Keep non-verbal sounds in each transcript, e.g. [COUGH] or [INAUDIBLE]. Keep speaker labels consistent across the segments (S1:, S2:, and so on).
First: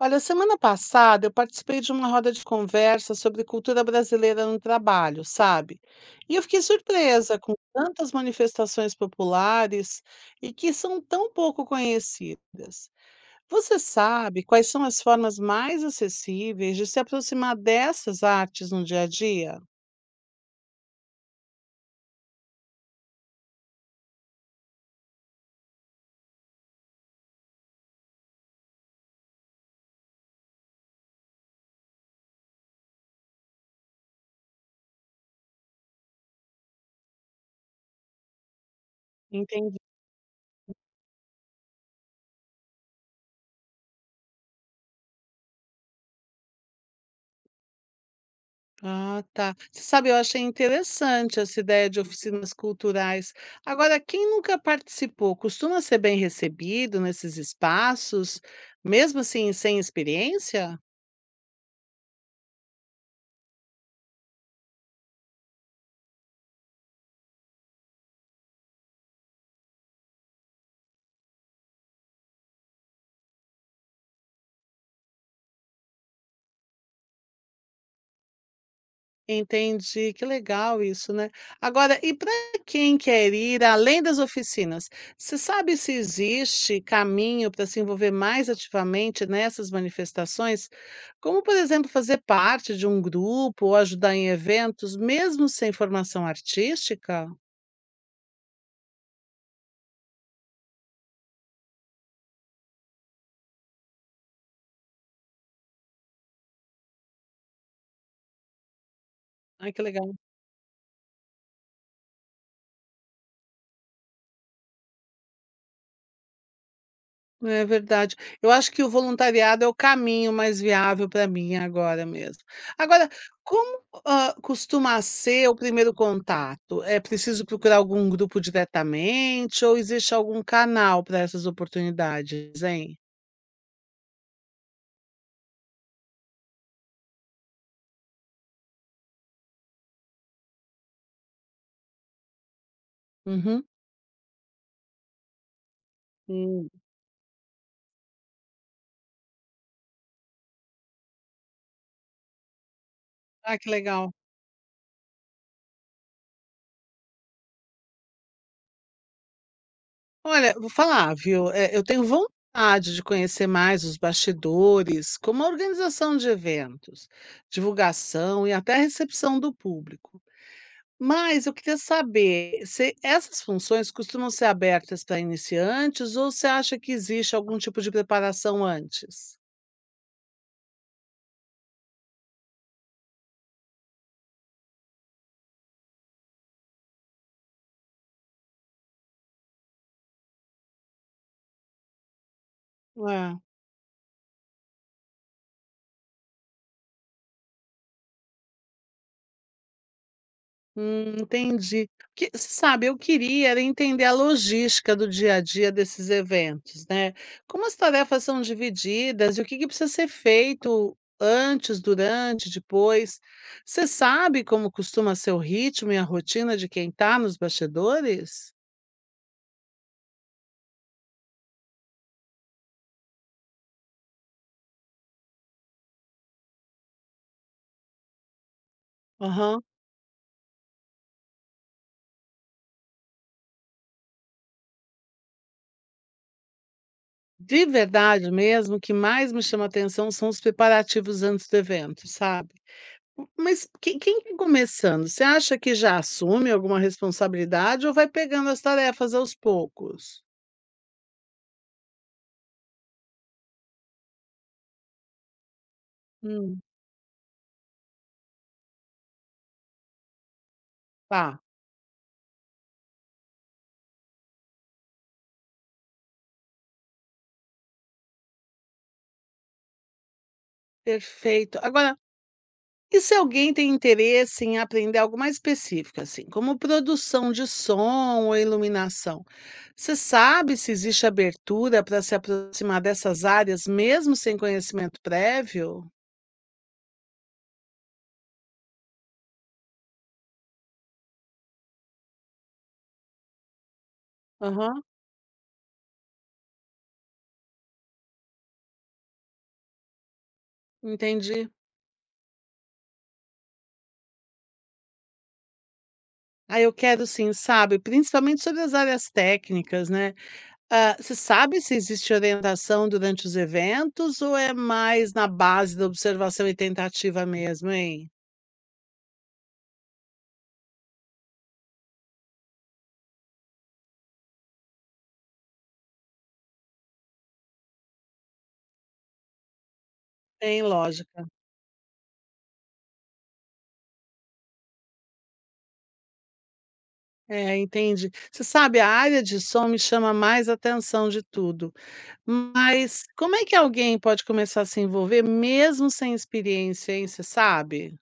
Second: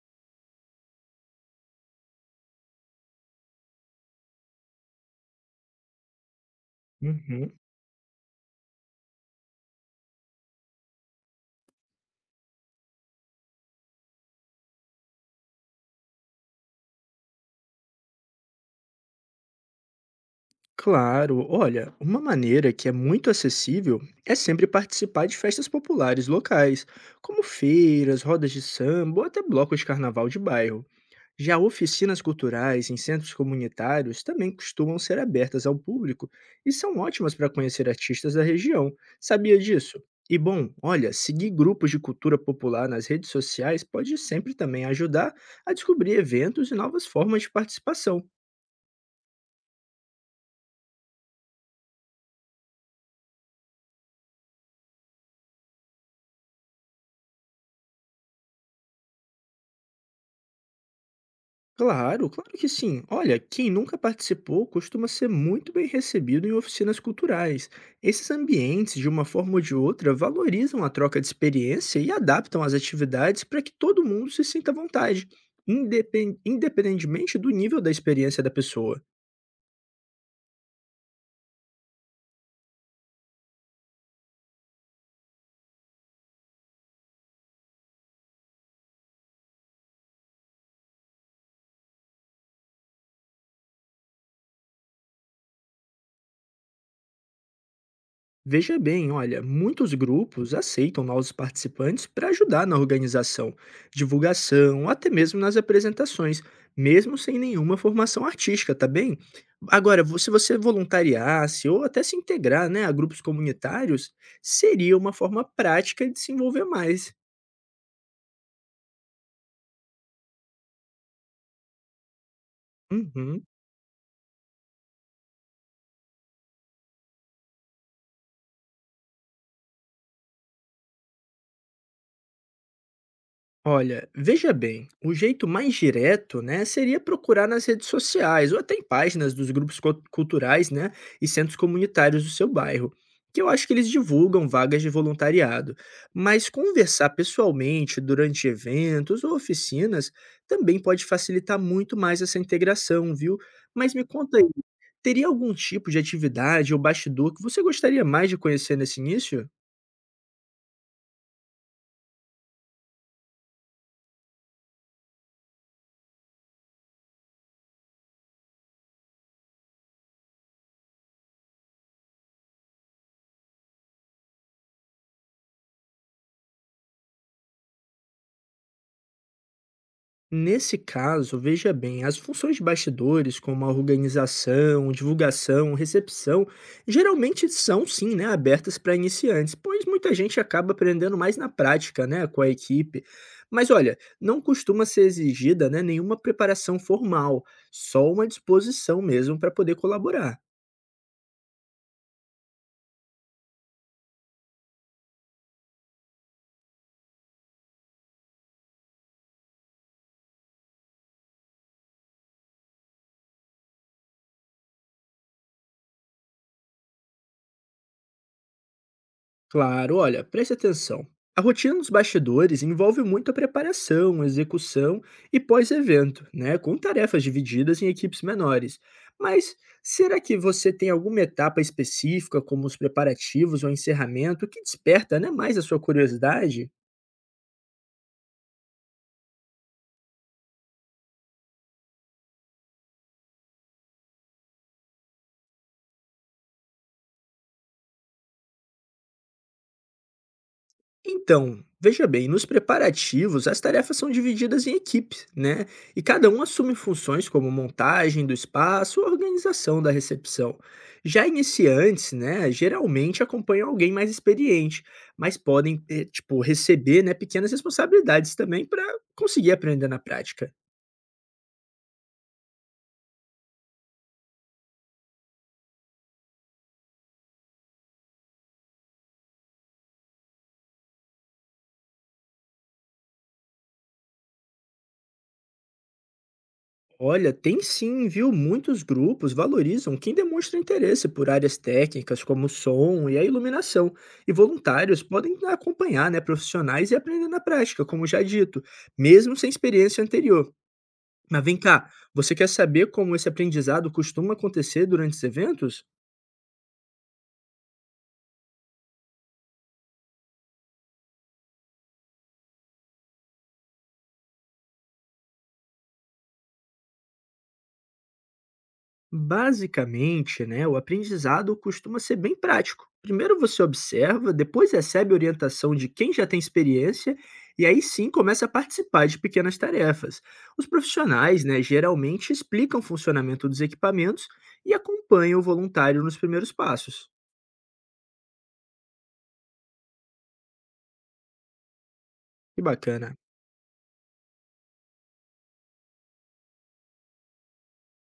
S1: Olha, semana passada eu participei de uma roda de conversa sobre cultura brasileira no trabalho, sabe? E eu fiquei surpresa com
S2: Uhum.
S1: tantas manifestações populares e que são tão pouco conhecidas. Você sabe quais são as formas mais acessíveis de se aproximar dessas artes no dia a dia?
S2: Claro, olha, uma maneira que é muito acessível é sempre participar de festas populares locais, como feiras, rodas de samba ou até blocos de carnaval de bairro. Já oficinas culturais em centros comunitários também costumam ser abertas ao público e são ótimas para conhecer artistas da região. Sabia
S1: Entendi.
S2: disso? E bom, olha, seguir grupos de cultura popular nas redes sociais pode sempre também ajudar a descobrir eventos e novas formas de participação.
S1: Ah, tá. Você sabe, eu achei interessante essa ideia de oficinas culturais. Agora, quem nunca participou, costuma ser bem recebido nesses espaços, mesmo assim, sem experiência?
S2: Claro, claro que sim. Olha, quem nunca participou costuma ser muito bem recebido em oficinas culturais. Esses ambientes, de uma forma ou de outra, valorizam a troca de experiência e adaptam as atividades para que todo mundo se sinta à vontade, independentemente do nível da experiência da pessoa.
S1: Entendi, que legal isso, né. Agora, e para quem quer ir além das oficinas, você sabe se existe caminho para se envolver mais ativamente nessas manifestações? Como, por exemplo, fazer parte de um grupo ou ajudar em eventos, mesmo sem formação artística?
S2: Veja bem, olha, muitos grupos aceitam novos participantes para ajudar na organização, divulgação, até mesmo nas apresentações, mesmo sem nenhuma formação artística, tá bem?
S1: Ai, que
S2: Agora,
S1: legal.
S2: se você voluntariasse ou até se integrar, né, a grupos comunitários, seria uma forma prática de se envolver mais.
S1: É verdade. Eu acho que o voluntariado é o caminho mais viável para mim agora mesmo. Agora,
S2: Uhum.
S1: como, costuma ser o primeiro contato? É preciso procurar algum grupo diretamente ou existe algum canal para essas oportunidades, hein?
S2: Olha, veja bem, o jeito mais direto, né, seria procurar nas redes sociais ou até em páginas dos grupos culturais, né, e centros comunitários do seu bairro, que eu
S1: Uhum.
S2: acho que eles divulgam vagas de voluntariado. Mas
S1: Hum.
S2: conversar pessoalmente durante eventos ou oficinas também pode facilitar muito mais essa integração, viu?
S1: Ah, que
S2: Mas me
S1: legal.
S2: conta aí, teria algum tipo de atividade ou bastidor que você gostaria mais de conhecer nesse início?
S1: Olha, vou falar, viu, eu tenho vontade de conhecer mais os bastidores, como a organização de eventos, divulgação e até a recepção do público. Mas eu queria saber, se essas funções costumam ser abertas para iniciantes ou você acha que existe algum tipo de preparação antes?
S2: Nesse caso, veja bem, as funções de bastidores, como a organização, divulgação, recepção, geralmente são sim, né, abertas para iniciantes, pois muita gente acaba aprendendo mais na prática, né, com a equipe.
S1: É,
S2: Mas olha, não costuma ser exigida, né, nenhuma preparação formal, só uma disposição mesmo para poder colaborar.
S1: entendi. Que sabe, eu queria era entender a logística do dia a dia desses eventos, né? Como as tarefas são divididas e o que que precisa ser feito antes, durante, depois. Você sabe como costuma ser o ritmo e a rotina de quem está nos bastidores?
S2: Claro, olha, preste atenção. A rotina dos bastidores envolve muito a preparação, execução e pós-evento, né? Com tarefas divididas em equipes menores. Mas
S1: Aham.
S2: será que você tem alguma etapa específica, como os preparativos ou encerramento, que desperta, né, mais a sua curiosidade?
S1: De verdade mesmo, o que mais me chama atenção são os preparativos antes do evento, sabe. Mas quem está começando, você acha que já assume alguma responsabilidade ou vai pegando as tarefas aos poucos?
S2: Então, veja bem, nos preparativos, as tarefas são divididas em equipes, né? E cada um
S1: Hum,
S2: assume funções como montagem do espaço, organização da recepção. Já
S1: tá,
S2: iniciantes, né, geralmente acompanham alguém mais experiente, mas podem, tipo, receber, né, pequenas responsabilidades também para conseguir aprender na prática.
S1: perfeito. Agora, e se alguém tem interesse em aprender algo mais específico, assim, como produção de som ou iluminação, você sabe se existe abertura para se aproximar dessas áreas mesmo sem conhecimento prévio?
S2: Olha, tem sim, viu? Muitos grupos valorizam quem demonstra interesse por áreas técnicas como o som e a iluminação, e
S1: Aham,
S2: voluntários podem acompanhar, né, profissionais e aprender na prática, como já dito, mesmo sem experiência anterior. Mas
S1: entendi.
S2: vem cá, você quer saber como esse aprendizado costuma acontecer durante os eventos?
S1: Ah, eu quero sim, sabe, principalmente sobre as áreas técnicas, né. Você sabe se existe orientação durante os eventos ou é mais na base da observação e tentativa mesmo, hein?
S2: Basicamente, né, o aprendizado costuma ser bem prático. Primeiro você observa, depois recebe orientação de quem já tem experiência e aí sim começa a participar de pequenas tarefas.
S1: Tem
S2: Os
S1: lógica.
S2: profissionais, né, geralmente explicam o funcionamento dos equipamentos e acompanham o voluntário nos primeiros passos.
S1: É, entendi. Você sabe, a área de som me chama mais atenção de tudo,
S2: Que
S1: mas
S2: bacana.
S1: como é que alguém pode começar a se envolver mesmo sem experiência, hein, você sabe?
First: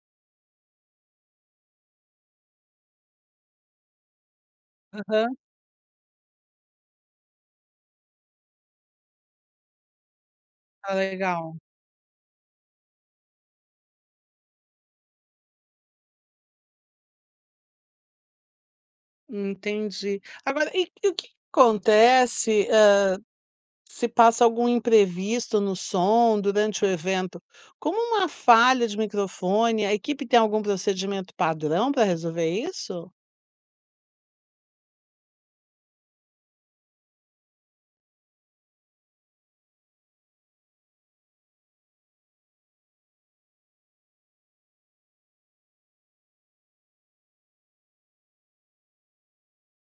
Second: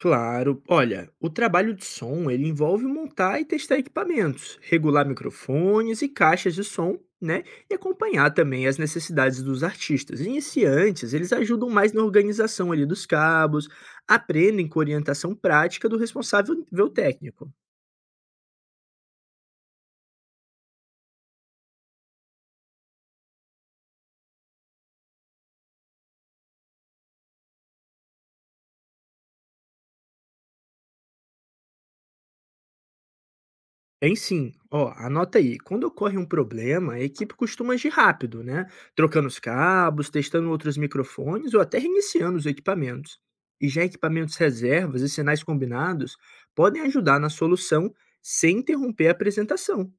S2: Claro. Olha, o trabalho de som, ele envolve montar e testar equipamentos, regular
S1: Aham,
S2: microfones e caixas de som, né? E acompanhar também as necessidades dos artistas.
S1: tá
S2: Iniciantes, eles
S1: legal.
S2: ajudam mais na organização ali dos cabos, aprendem com orientação prática do responsável nível técnico.
S1: Entendi. Agora, e o que acontece se passa algum imprevisto no som durante o evento, como uma falha de microfone, a equipe tem algum procedimento padrão para resolver isso?
S2: Tem sim. Ó, anota aí. Quando ocorre um problema, a equipe costuma agir rápido, né? Trocando os cabos, testando outros microfones ou até reiniciando os equipamentos. E já equipamentos reservas e sinais combinados podem ajudar na solução sem interromper a apresentação.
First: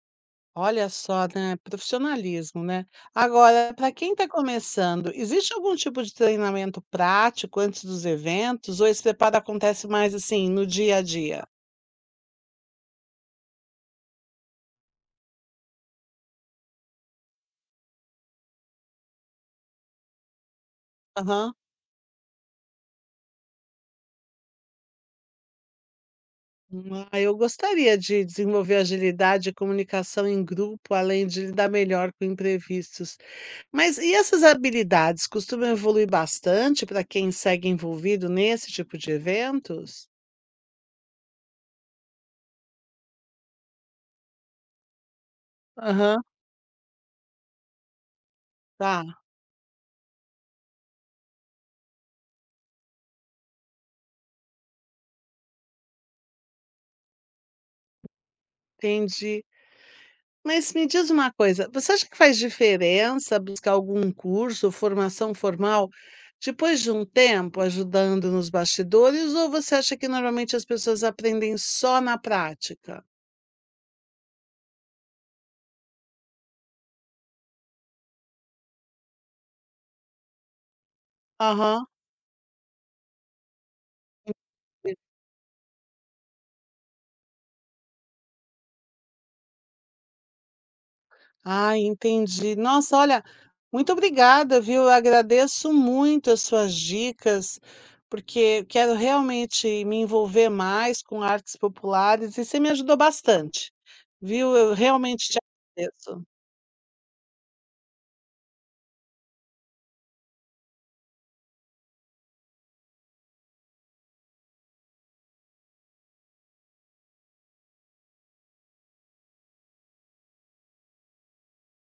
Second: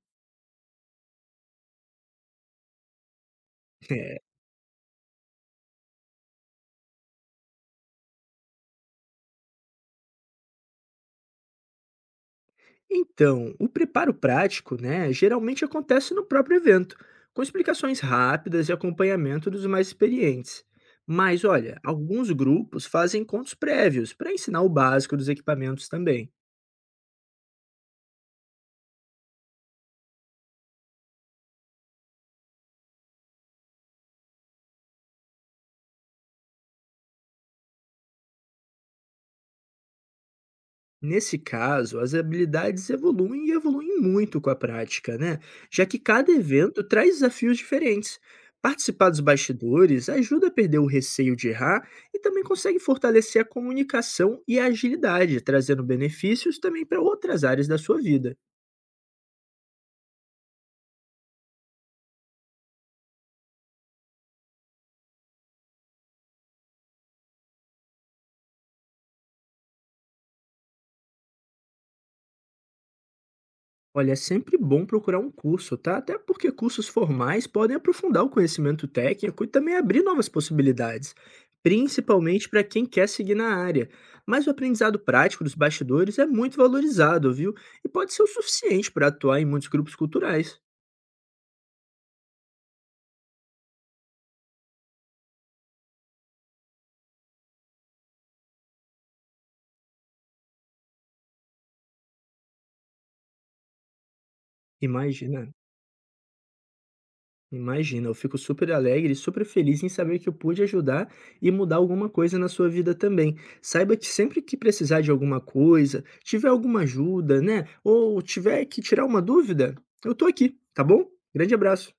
S1: Olha só, né, profissionalismo, né? Agora, para quem
S2: [LAUGHS]
S1: está começando, existe algum tipo de treinamento prático antes dos eventos ou esse preparo acontece mais assim no dia a dia?
S2: Então, o preparo prático, né, geralmente acontece no próprio evento, com explicações rápidas e acompanhamento dos mais experientes. Mas
S1: Aham.
S2: olha, alguns grupos fazem encontros prévios para ensinar o básico dos equipamentos também.
S1: Ah, eu gostaria de desenvolver agilidade e comunicação em grupo, além de lidar melhor com imprevistos. Mas e essas habilidades costumam evoluir bastante para quem segue envolvido nesse tipo de eventos?
S2: Nesse caso, as habilidades evoluem e evoluem muito com a prática, né? Já que
S1: Aham,
S2: cada evento traz desafios diferentes. Participar dos
S1: tá,
S2: bastidores ajuda a perder o receio de errar e também consegue fortalecer a comunicação e a agilidade, trazendo benefícios também para outras áreas da sua vida.
S1: entendi. Mas me diz uma coisa, você acha que faz diferença buscar algum curso, formação formal, depois de um tempo ajudando nos bastidores, ou você acha que normalmente as pessoas aprendem só na prática?
S2: Olha, é sempre bom procurar um curso, tá? Até porque cursos formais podem aprofundar o conhecimento técnico e também abrir novas possibilidades,
S1: Aham.
S2: principalmente para quem quer seguir na área. Mas o aprendizado prático dos bastidores é muito valorizado, viu? E pode ser o suficiente para atuar em muitos grupos culturais.
S1: Ah, entendi. Nossa, olha, muito obrigada, viu? Eu agradeço muito as suas dicas, porque eu quero realmente me envolver mais com artes populares e você me ajudou bastante, viu? Eu realmente te
S2: Imagina.
S1: agradeço.
S2: Imagina, eu fico super alegre e super feliz em saber que eu pude ajudar e mudar alguma coisa na sua vida também. Saiba que sempre que precisar de alguma coisa, tiver alguma ajuda, né? Ou tiver que tirar uma dúvida, eu tô aqui, tá bom? Grande abraço.